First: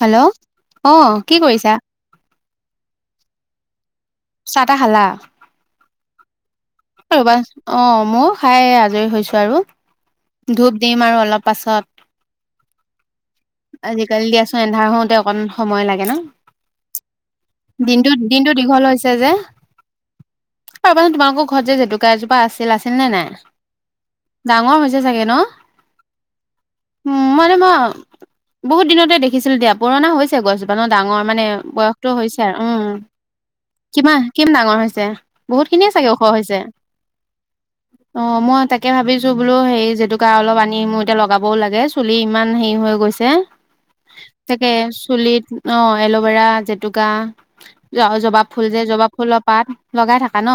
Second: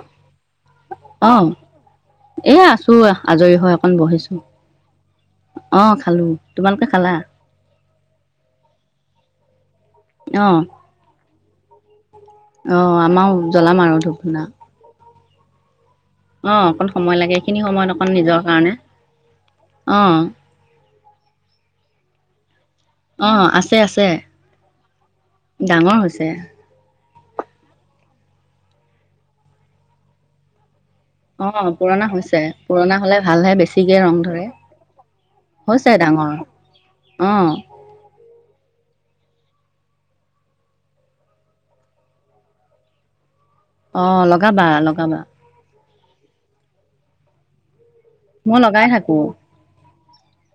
Hello অ কি কৰিছা এ আছো আজৰি হয় অকণমান বহিছো খালোঁ তোমালোকে খালা ৰব অ মোৰ খাই আজৰি হৈছো আৰু ধূপ দিম আৰু অলপ তাৰ পাছত আহ আমাৰ জ্বলাম আৰু ধূপ আজিকালি ধূনা দিয়াচোন এন্ধাৰ হওঁতে অকণ সময় লাগ গে ন? অঁ অকণ সময় লাগে এইখিনি সময়ত অকণ দিনটোত, নিজৰ দিনটো কাৰণে দীঘল হৈছে যে, অঁ অ' ৰ'বাচোন তোমাকো জেতুকা এজোপা আছ অ' আছে, আছে ডাঙৰ হৈছে ডাঙৰ হৈছে। উ মানে মই বহুত দিনতে দেখিছিলো দিয়া পুৰণা হৈছে গছজো ইমানো ডাঙৰ মানে অঁ পুৰণা বয়সতটো হৈছে আৰু উম পুৰণা হ'লে ভালহে বেছিকৈ ৰং কিমান, ধৰে কিমান ডাঙৰ হৈছে? বহুত হৈছে খিনিয়ে চাগে ডাঙৰ ওখ হৈছে। অঁ অ' মই তাকে ভাবিছ ছো বোলো হেই জেতুকা অলপ আনি মোৰ এতিয়া লগাবও লাগে চুলি ইমান হেই হৈ গৈছে। অ' লগাবা, তাকে লগাবা। চুলিত অ এল'ভেৰা, জেতুকা। জ-আও জবাব মই ফুল যে, লগাই জবাব থাকোঁ ফুলৰ পাত। লগাই থাকা ন?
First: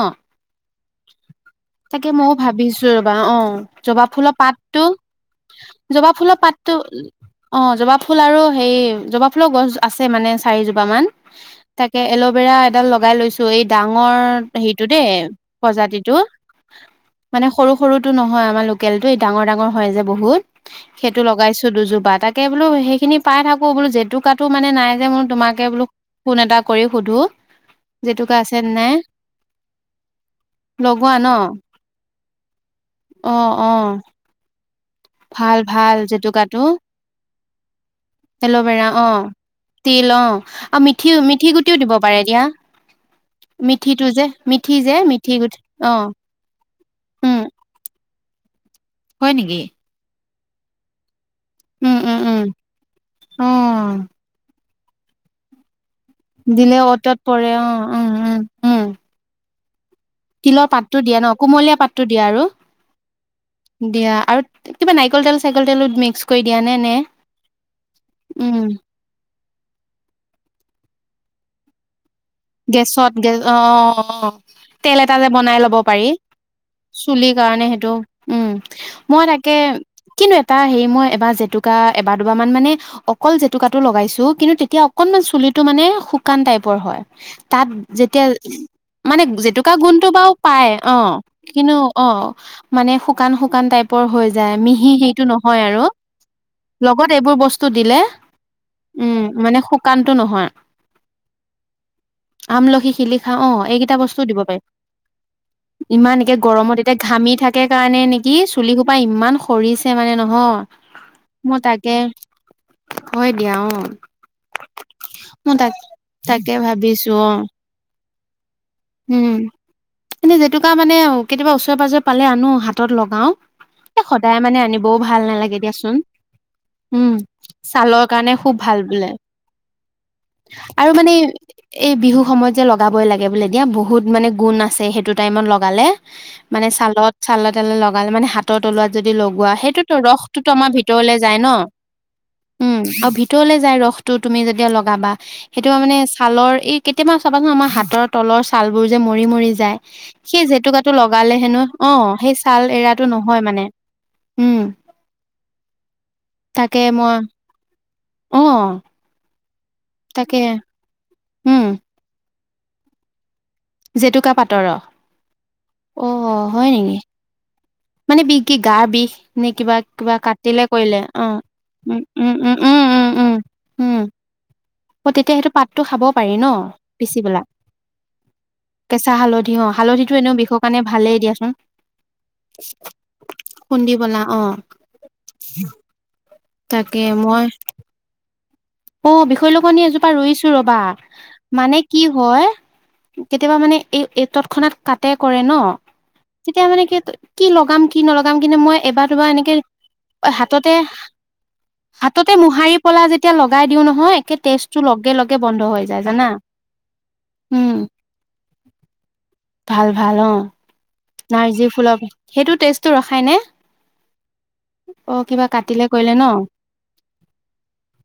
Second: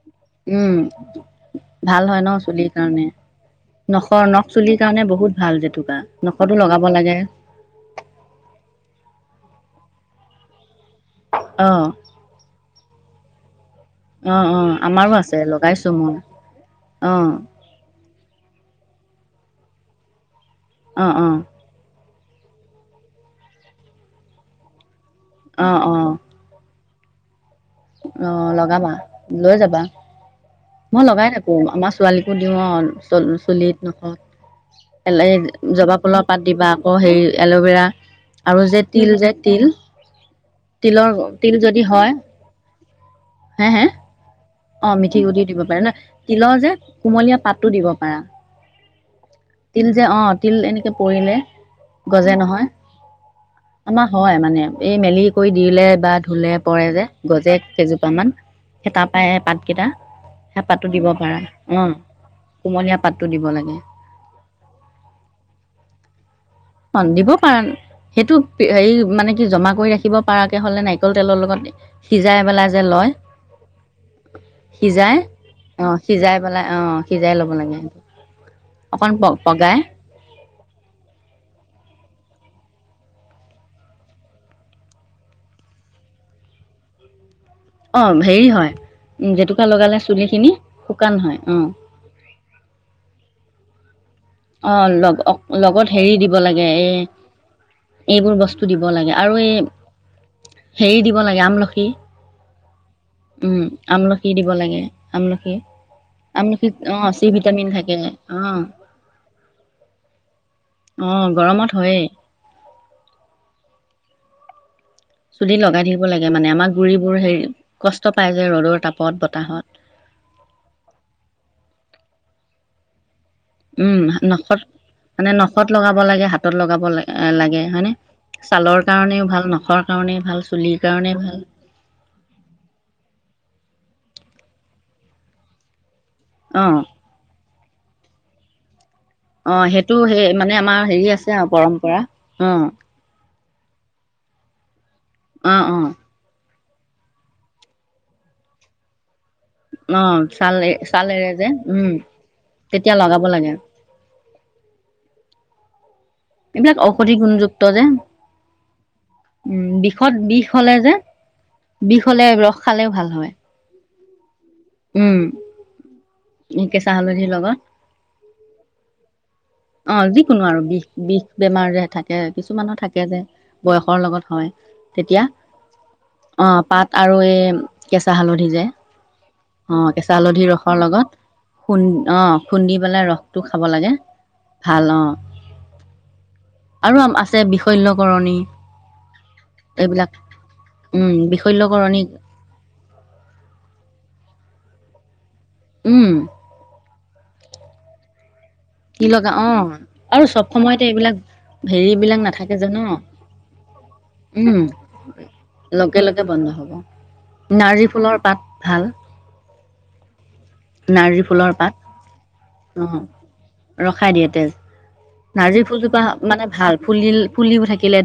ভাল তাকে হয় ন ময়ো চুলিৰ ভাবিছো কাৰণে ৰ'বা, অ' জবাব নখৰ ফুলৰ নখ চুলিৰ পাতটো, কাৰণে বহুত ভাল জেতুকা জবা ফুলৰ নখতো পাতটো, লগাব লাগে অ' জবা ফুল আৰু হেই জবা ফুল' গছ আছে মানে চাৰি জোপ পামান, অঁ তাকে এল'ভেৰা এডাল ল লগাই লৈছো এইট ডাঙৰ অ', অ', হেইটো দেই। আমাৰো আছে লগাইছো মই প্ৰজাতিটো, অ', মানে সৰু সৰু টো নহয় আমাৰ লোকেলতো এই ডাঙৰ ডাঙৰ হয় যে বহুত। অ', সেটো অ', লগাইছো দুজোপা তাত তাকে বোলো হেখিনি পাই থাকোঁ বোলো জেতুকাটো মানে নাই যে মোৰ তোমাকে বোলো ফোন এটা কৰি সুধো। জেতুকা আহ আছে লগাবা, নাই লৈ যাবা। মই লগোৱা ন লগাই থাকো আমা ছোৱালীকো দিওঁ অ' অ অ চু-চুলিত, নখ এলে, ভাল ভাল জবাব ফুলৰ পাত জেতুকাটো দিবা আকৌ হেই এল'ভেৰা আৰু যে এল'ভেৰা অ তিল যে তিল, আৰু মিঠি তিলৰ, মিঠি তিল গুটিও যদি দিব হয় পাৰে দিয়া হে হে মিঠিটো যে। অ' মিঠি গুটি দিব পাই ন? তিলৰ যে উম কুমলীয়া পাতো দিব পাৰা। হয় নেকি তিল যে অ'। তিল এনেকে পৰিলে। উম উম গজে উম নহয়, অ আমাৰ হয় মানে। এই মেলি কৰি দিলে। বা ধুলে দিলে পৰে যে অতত পৰে গজে অ উম কেইজোপা মান উম উম হে তাপ পাত কেইটা তিলৰ পাতটো দিয়ে ন কুমলীয়া পাতটো দিয়ে আৰু কোমলীয়া পাতটো দিব লাগে দিয়া আৰু কিবা নাৰিকল তেল চাইকল তেলো মিক্স কৰি দিয়ে নে? অ দিব পাৰা সেইটো উম, হেই মানে কি জমা কৰি ৰাখিব পাৰাকে হলে নাৰিকল। তেলৰ লগত দি। গেছত গেছ অ তেল এটা সিজাই যে বনাই ল'ব অঁ পাৰি সিজাই পেলাই অঁ চুলিৰ সিজাই ল'ব কাৰণে লাগে সেইটো উম অকণ প মই তাকে পগাই কিনো এইটো। তা হেই মই এবাৰ জেতুকা এবাৰ দুবাৰ মান মানে অকল জেতুকাটো লগাইছো কিন্তু তেতিয়া অকনমান চুলিটো মানে শুকান টাইপৰ হয়। [unintelligible] তাত অঁ যেতিয়া হেৰি হয় মানে জেতুকা লগালে গুণটো বাৰু চুলিখিনি পায় অ শুকান হয় অঁ কিন্তু অ মানে শুকান শুকান টাইপৰ হৈ। যায় অ মিহি লগ সেইটো নহয় আৰু। লগত হেৰি দিব লাগে এ লগত এইবোৰ বস্তু দিলে এইবোৰ বস্তু দিব লাগে উম, আৰু এই মানে শুকানটো নহয় হেৰি দিব লাগে আমলখি। আমলখি, শিলিখা অ উম, এইকেইটা বস্তুও আমলখি দিব লাগে আমলখি পাৰিম ইমান এ আমলখিত গৰমত এতিয়া অ' চি ঘামি থাকে ভিটামিন কাৰণে নেকি অ' চুলিসোপা ইমান। ইমান সৰিছে মানে নহয় অ' মই গৰমত তাকে হয়েই হয় দিয়া অ। মই চুলি তাক লগাই থাকিব লাগে মানে তাকে আমাৰ গুৰি। ভাবিছো অ উম বতাহত মানে জেতুকা মানে কেতিয়াবা ওচৰে পাজৰে। পালে আনো হাতত লগাও। উম এ সদায় মানে নখত আনিবও ভাল মানে নালাগে নখত দিয়াচোন লগাব লাগে হাতত লগাব উম লাগে হয়নে ছালৰ কাৰণে খুব ভাল ছালৰ বোলে কাৰণেও ভাল নখৰ কাৰণে ভাল চুলিৰ আৰু মানে কাৰণে ভাল। এই বিহু সময়ত যে লগাবই লাগে বোলে দিয়া বহুত মানে গুণ আছে সেইটো টাইমত লগালে। মানে অ' চালত চালত লগালে মানে হাতৰ তলোৱাত যদি লগোৱা অ' সেইটোতো সেইটো সেই ৰসটোতো মানে আমাৰ হেৰি ভিতৰলে আছে যায় ন আৰু পৰম্পৰা অ' উম আৰু ভিতৰলে যায় ৰসটো তুমি যদি। এয়া লক। চাবা অ' সেইটো অ' মানে ছালৰ। ই কেতিয়াবা চাবাচোন আমাৰ হাতৰ তলৰ ছালবোৰ যে মৰি মৰি। যায় অ' সেই ছাল জেতুকাটো ছাল এৰে লগালে যে হেনো অ উম, সেই ছাল তেতিয়া এৰাটো লগাব নহয় লাগে মানে উম। এইবিলাক তাকে ঔষধি মই গুণযুক্ত যে। অ। উম বিষত তাকে বিষ হলে যে। উম বিষ হল। ইয়াৰ ৰস খালেও ভাল হয়। জেতুকা পাত উম হয় নেকি কেঁচা হালধিৰ লগত মানে বিষ কি গা বিষ নে কিবা অ কিবা যিকোনো আৰু কাটিলে বিষ কৰিলে বিষ অ বেমাৰ যে উম থাকে উম উম কিছুমানৰ উম থাকে উম যে উম বয়সৰ উম লগত হয় অ তেতিয়া সেইটো পাতটো খাব পাৰি অ ন পাত আৰু পিচি এই পেলাই কেঁচা হালধি যে কেঁচা হালধি অ হালধিটো কেঁচা এনেও হালধি বিষৰ ৰসৰ কাৰণে ভালেই লগত দিয়াচোন খু অ খুন্দি পেলাই ৰসটো খাব লাগে খুন্দি পেলা অ ভাল অ আৰু তাকে আছে মই বিষল্যকৰণী অ বিশল্যকৰণী এজোপা এইবিলাক ৰুইছো ৰবা উম মানে বিষল্যকৰণী কি হয় কেতিয়াবা মানে এই এইটত খনাত কাটে কৰে ন উম তেতিয়া মানে কি কি লগাম কি নলগাম কিন্তু মই কি এবাৰ দুবাৰ লগা অ এনেকে আৰু চব হাততে সময়তে এইবিলাক হেৰিবিলাক হাততে নাথাকে যে মোহাৰি ন পলা যেতিয়া লগাই দিও নহয়ে উম তেজটো লগে লগে বন্ধ হৈ লগে যায় লগে জানা বন্ধ হ'ব উম নাৰ্জী ফুলৰ পাত ভাল ভাল ভাল অ নাৰ্জী ফুলৰ সেইটো অ তেজটো ৰখাই নে ৰখাই দিয়ে তেজ অ কিবা নাৰ্জী কাটিলে ফুলটোত কৰিলে ন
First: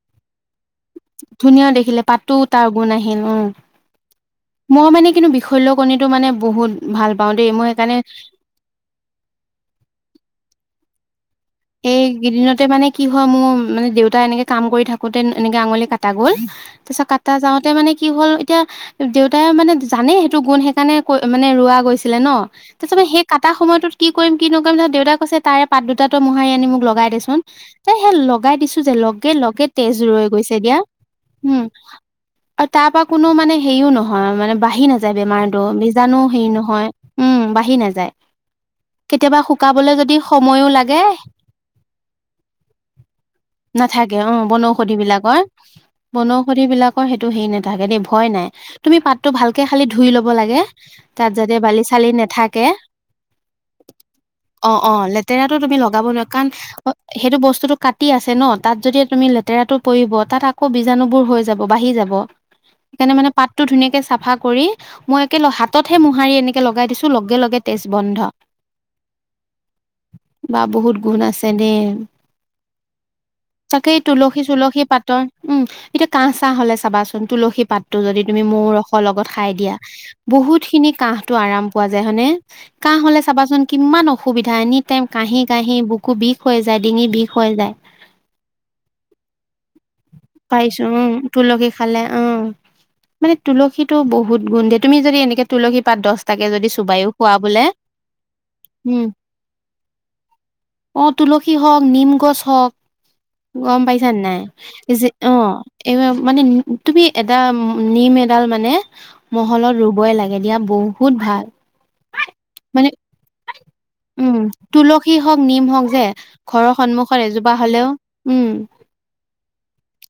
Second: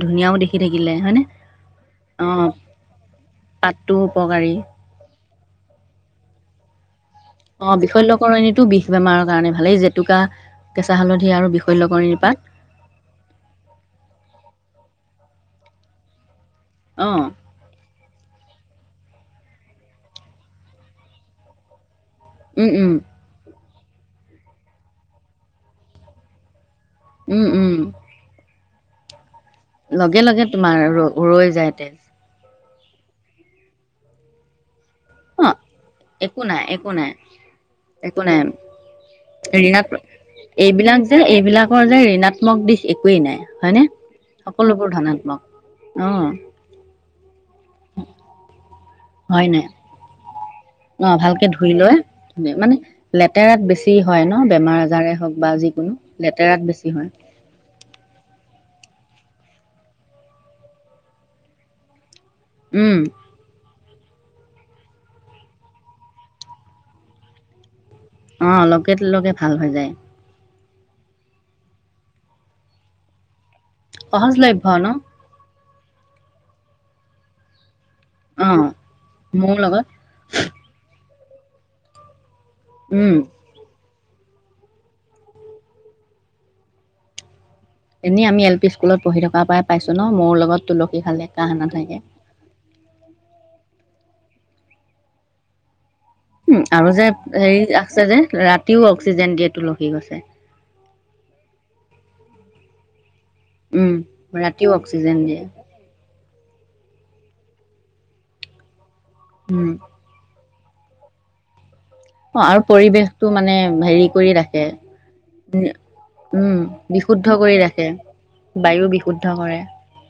ধুনীয়াও দেখি থাকিলে হয়নে ধুনীয়া দেখিলে অ পাতো তাৰ গুণ আহিল উম পাতটো উপকাৰী মই মানে কিন্তু বিশল্য কণীটো মানে বহুত ভাল পাওঁ দেই মই অঁ সেইকাৰণে বিশল্যকৰণীটো বিষ বেমাৰৰ কাৰণে ভালেই জেতুকা কেঁচা হালধি আৰু বিশল্যকৰণী পাত এইকেইদিনতে মানে কি হয় মোৰ মানে দেউতাই এনেকে কাম কৰি থাকোতে এনেকে আঙুলি কাটা গ'ল তাৰ পিছত অ কাটা যাওঁতে মানে কি হ'ল এতিয়া দেউতাই মানে জানে সেইটো গুণ সেইকাৰণে ক মানে ৰোৱা গৈছে [inaudible] ছিলে ন উম উম তাৰপে সেই কটা সময়তত কি কৰিম কি নকৰিম ধ দেউতাক কৈছে তাৰে পাত দুতাত মোাৰি আনি মোক লগ [inaudible] লগাই দি দেচোন। উম উম তাই সে লগাই দিছো [inaudible] লগ লগে লগে তোমাৰ ৰ ৰৈ উম যায় তেজ আৰু তাৰ পৰা কোনো মানে হেৰিও নহয় মানে বাঢ়ি [inaudible] অ বেমাৰটো বীজাণু একো হেৰি নাই একো নাই নহয় উম বাঢ়ি নাযায় একো নাই কেতিয়াবা ঋণাত শুকাবলৈ যদি সময়ো এইবিলাক লাগে যে এইবিলাকৰ যে ঋণাত্মক দিশ একোৱেই নাই হয়নে? নাথাকে অ সকলোবোৰ বনৌষধি ধনাত্মক বিলাকৰ অ বনৌষধি বিলাকৰ সেইটো হেৰি নাথাকে দেই ভয় নাই তুমি পাতটো হয় নাই ভালকে খালী ধুই ল [inaudible] লাগে অ' তাত ভালকে যাতে বালি ধুইলৈ চালি নাথাকে মানে লেতেৰাত বেছি হয় ন অ বেমাৰ অ আজাৰে হওক বা লেতেৰাটো তুমি লগাব যিকোনো নোৱাৰা কাৰণ লেতেৰাত বেছি হয় সেইটো বস্তুতটো কাটি আছে ন তাত যদি তুমি লেতেৰাটো পৰিব তাত আকৌ বীজাণুবোৰ হৈ যাব বাঢ়ি যাব উম সেইকাৰণে মানে পাতটো ধুনীয়াকে চ চাফা কৰি মই একে ল হাততহে মোহাৰি এনেকে লগাই দিছো লগে লগে তেজ বন্ধ অ' লগে লগে ভাল হৈ যায় বা বহুত গুণ আছে দেই তাকেই তুলসী সহজলভ্য চুলসী ন পাতৰ উম। এতিয়া কাঁহ চাহ হলে চাবাচোন তুলসী পাত যদি তুমি অ মৌ ৰসৰ লগত খাই মোৰ দিয়া লগত বহুত খিনি কাহ তটো আৰাম পোৱা যায় হয়নে? কাহ উম হলে চাবাচোন কিমান অসুবিধা এনি টাইম কাহি কাহি বুকু বিষ হৈ যায় ডিঙি বিষ হৈ যায় এনেই আমি এল পি স্কুলত পঢ়ি থকাৰ পৰাই পাইছো ন মৌৰ লগত পাইছো তুলসী উম খালে কাহ তুলসী নাথাকে। ত বহুত গুণ দেই তুমি যদি এনেক তুলসী পাত দহটাকে উম যদি আৰু যে চুবাইও খোৱা হেৰি বোলে আছে যে ৰাতিও উম অক্সিজেন দিয়ে তুলসী গছে অ তুলসী হওক নিম গছ হওক গম উম পাইছা নাই ৰাতিও যে অক্সিজেন অ' দিয়ে এইবাৰ মানে তুমি এডাল নিম এডাল মানে উম মহলত ৰুবই লাগে এদিয়া বহুত ভাল অ আৰু মানে পৰিৱেশটো মানে হেৰি কৰি উম ৰাখে তুলসী হওক নিম হওক যে উম ঘৰৰ সন্মুখত বিশুদ্ধ এজোপা কৰি হলেও ৰাখে উম বায়ু বিশুদ্ধ কৰে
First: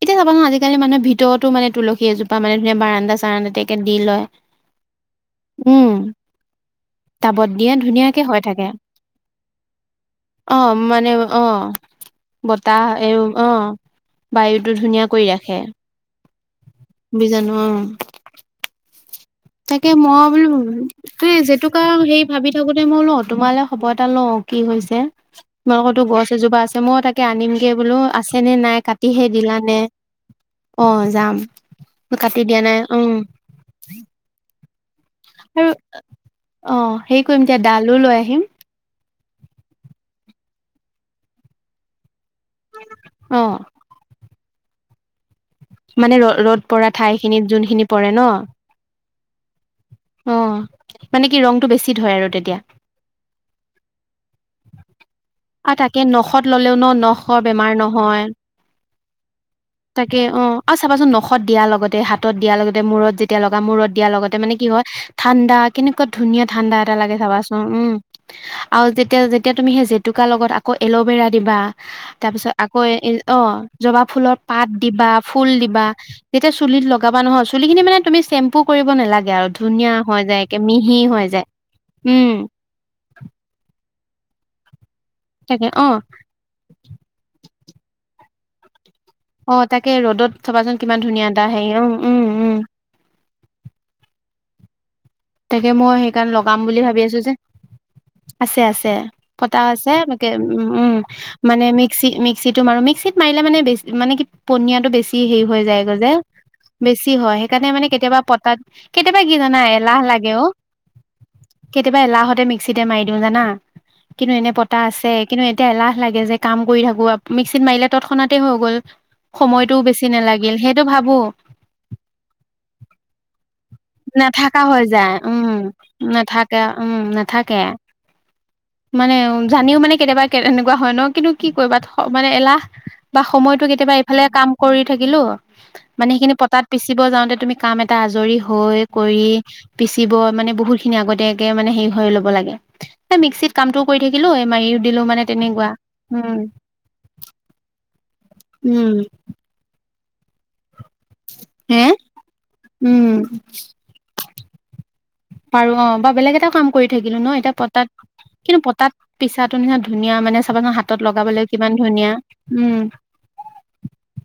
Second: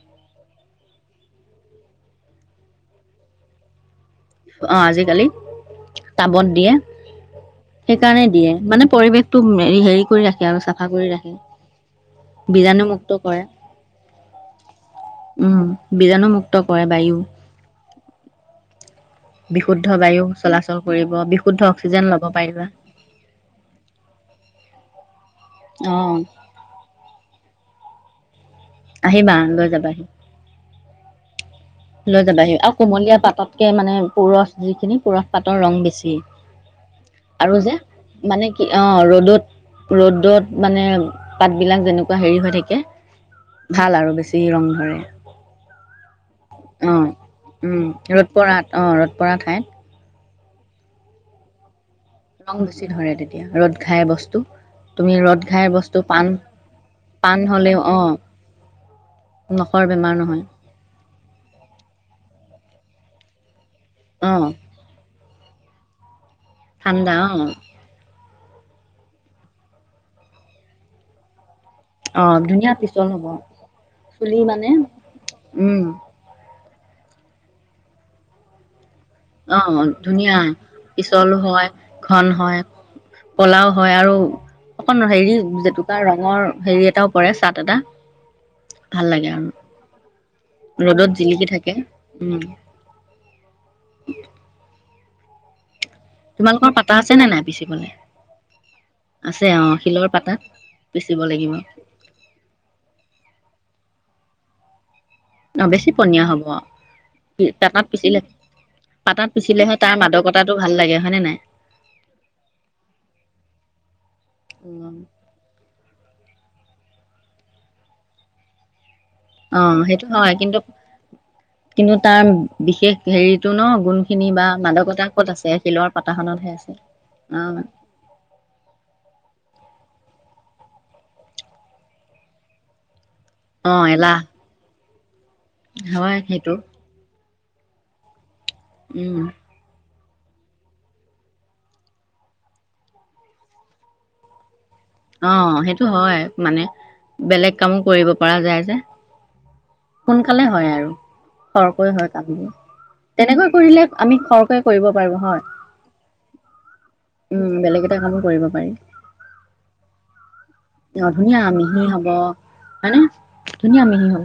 এতিয়া চাবাচোন আজিকালি মানুহে ভিতৰতো মানে তুলসী এজোপা মানে ধুন বাৰন্দা চাৰান্দাতে একে দি লয় অ আজিকালি উম টাবত দিয়ে টাবত দিয়ে ধুনীয়াকে সেইকাৰণে হৈ দিয়ে থাকে মানে পৰিৱেশটো হেৰি কৰি ৰাখে অ আৰু চাফা কৰি মানে ৰাখে অ বতাহ বীজাণুমুক্ত এই কৰে অ বায়ুটো ধুনীয়া কৰি ৰাখে উম বীজাণুমুক্ত কৰে বায়ু বীজাণু অ বিশুদ্ধ তাকে বায়ু মই বোলো চলাচল কৰিব ত বিশুদ্ধ জেতুকা অক্সিজেন হেই ল'ব ভাবি পাৰিবা থাকোতে মই ল তোমালৈ খবৰ এটা ল কি হৈছে অ তোমালোকৰতো গছ এজোপা আছে মই তাকে আনিম গে বোলো আছ নে নাই কাটিহে আহিবা লৈ দিলানে যাবাহি অ যাম লৈ কাটি যাবাহি দিয়া আৰু নাই উম কুমলীয়া পাততকে মানে পুৰঠ যিখিনি পুৰঠ পাতৰ আৰু ৰং বেছি অ হেৰি কৰিম দিয়া আৰু যে ডালো লৈ আহিম মানে কি অঁ ৰ'দত ৰ'দত মানে--পাত বিলাক যেনেক কুৱা হেৰি হৈ অ থাকে--ভাল আৰু বেছি। [unintelligible] ৰং ধৰে মানে ৰ ৰ'দ পৰা অঁ ঠাইখিনিত, যোনখিনি পৰে ন ৰ'দ পৰাত অঁ ৰ'দ পৰা ঠাইত অ মানে কি ৰংটো বেছি ধৰে আৰু তেতিয়া ৰং বেছি ধৰে তেতিয়া, ৰ'দ ঘাই বস্তু--তুমি ৰ'দ ঘাই আৰু তাকে বস্তু পাণ নখত ললেও ন নখৰ পাণ বেমাৰ হ'লেও অ নহয় নখৰ তাকে বেমাৰ অ নহয়। আৰু চাবাচোন নখত দিয়া লগতে, হাতত দিয়াৰ লগতে মূৰত যেতিয়া লগ বা মূৰত দিয়াৰ লগতে অঁ মানে কি হয় ঠাণ্ডা--কেনেকুৱা ধুনীয়া ঠাণ্ডা এটা লাগে চাবাচোন। উম আৰু যেতিয়া, যেতিয়া তুমি সেই জেতুকা লগত আকৌ এল'ভেৰা দিবা তাৰ অঁ পিছত, ধুনীয়া আকৌ পিছল এ হ'ব অ জবা ফুলৰ চুলি পাত মানে দিবা ফুল দিবা। যেতি য়া চুলিত লগাব নহয়, চুলিখিনি মানে, তুমি চেম্পু কৰিব নালাগে আৰু অ ধুনীয়া হৈ যায় একে মিহি হৈ ধুনীয়া--পিছলো যায় হয়, ঘন উম হয়, কলাও হয় আৰু অকণ হেৰি তাকে অ জেতুকা ৰঙৰ হেৰি এটাও পৰে, চাট এটা ভাল লাগে আৰু অ তাকে, ৰ'দত থ'বাচোন, কিমান ৰ'দত ধুনীয়া জিলিকি এটা আহে। থাকে উম, উম, উম তাকে মই সেইকাৰণে লগাম তোমালোকৰ বুলি পাতা ভাবি আছে আছোঁ নে যে। নাই পিচিবলে আছে-আছে পটা অ আছে, শিলৰ তাকে, পাতাত উ-উম পিচিব লাগিব মানে, মিক্সি-মিক্সিতটো মাৰো। মিক্সিত মাৰিলে মানে বেছি মানে কি পনীয়াটো বেছি হেৰি হৈ অ বেছি যায়গৈ যে, পনীয়া হ'ব বেছি হয়। সেইকাৰণে পাতাত মানে কেতিয়াবা পিচিলে পতাত, কেতিয়াবা পাতাত কি জানা পিচিলেহে তাৰ এলাহ লাগে। মাদকতাটো [unintelligible] ভাল লাগে হয়নে নাই কেতিয়াবা এলাহতে মিক্সিতে মাৰি দিউ জানা। কিন্তু এনে পতা আছে, কিন্তু এতিয়া এলাহ এলাহ লাগে যে কাম কৰি থাকো। মিক্সিত মাৰিলে তৎক্ষণাতে হৈ গ'ল। অ সময়টোও বেছি সেইটো হয়, নালাগিল কিন্তু, সেইটো ভাবো কিন্তু তাৰ বিশেষ হেৰিতটো ন গুণ খিনি বা নাথাকা হৈ মাদকতা যায় ক'ত উম, আছে শিলৰ পাতাখনতহে নাথাকে, আছে উম অ নাথাকে। মানে, জানিও মানে কেতিয়াবা কে এনেকুৱা হয় ন? কিন্তু কি কৰিবা? মানে এলাহ সময়তটো অ কেতিয়াবা এলাহ এইফালে কাম কৰি থাকিলোঁ। মানে, হয় সেইখিনি সেইটো পতাত পিচিব যাওঁতে তুমি কাম এটা আজৰি হৈ কৰি উম পিচিব মানে বহুত খিনি আগতীয়াকে মানে হেৰি হৈ ল'ব লাগে। মিক্সিত কামটো কৰি থাকিলো এই মাৰি অ', সেইটো হয় মানে। বেলেগ কামো কৰিব পৰা যায় যে। উম সোনকালে হয় আৰু। হে খৰকৈ হয় কামবোৰ তেনেকৈ কৰিলে আমি খৰকৈ কৰিব পাৰো হয় বাৰু অ', বা বেলেগ এটা কাম কৰি থাকিলো ন উম এতিয়া বেলেগ পতাত এটা কামো কৰিব কিন্তু পাৰি পতাত পিছাটো নিচিনা ধুনীয়া মানে চাবাচোন হাত অ', ধুনীয়া মিহি হ'ব হয়নে? ধুনীয়া মিহি হ'ব।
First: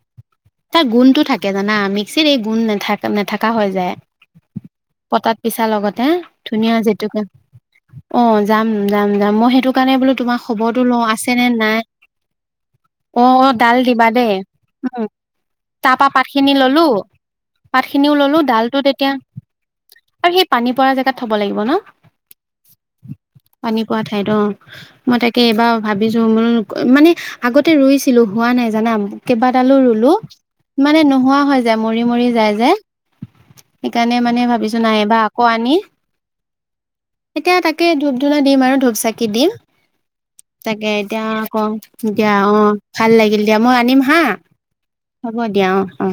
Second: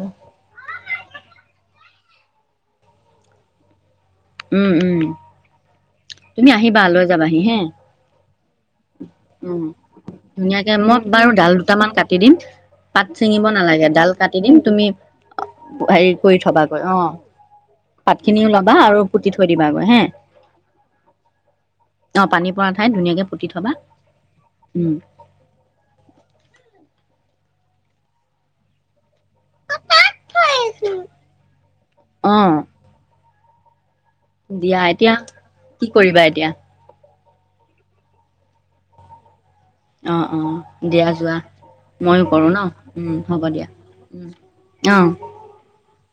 তাৰ গুণটো থাকে জানা মিক্সিত এই গুণ নেথাক-নেথাকা হৈ যায়। উম উম পটাত পিছা লগত [unintelligible] তুমি ধুনীয়া আহিবা লৈ জেতুকা। যাবাহি হে অ', যাম-যাম-যাম মই উম সেইটো কাৰণে বোলো তোমাৰ ধুনীয়াকে খবৰটো মই লওঁ বাৰু আছে নে ডাল নাই? দুটামান কাটি দিম পাত অ', ছিঙিব অ', ডাল নালাগে দিবা দেই কাটি দিম তুমি উম। তাৰ হেৰি পৰা পাত কৰি খিনি থবাগৈ ললো অহ, পাত ললো খিনিও লবা ডালটো আৰু তেতিয়া পুতি থৈ দিবাগৈ হে? আৰু সেই পানী পৰা থব লাগিব ন? অ পানী পৰা ঠাইত ধুনীয়াকে পুতি থবা পানী পোৱা ঠাইত অ', উম মই তাকে এইবাৰ ভাবিছো বোলো মানে আগতে ৰুইছিলোঁ হোৱা নাই জানা, কেইবাডালো ৰুলোঁ মানে নোহোৱা হৈ যায় মৰি, মৰি যায় অ যে। সেইকাৰণে মানে দিয়া ভাবিছো এতিয়া নাইবা আকৌ আনি কি কৰিবা এতিয়া এতিয়া তাকে ধূপ ধূনা দিম আৰু ধূপ চাকি দি। অ অ তাকে দিয়া এতিয়া যোৱা আক ময়ো দিয়া কৰো ন অ ভাল উম লাগিল হ'ব দিয়া মই আনিম হা উম অ হ'ব দিয়া অ। অ।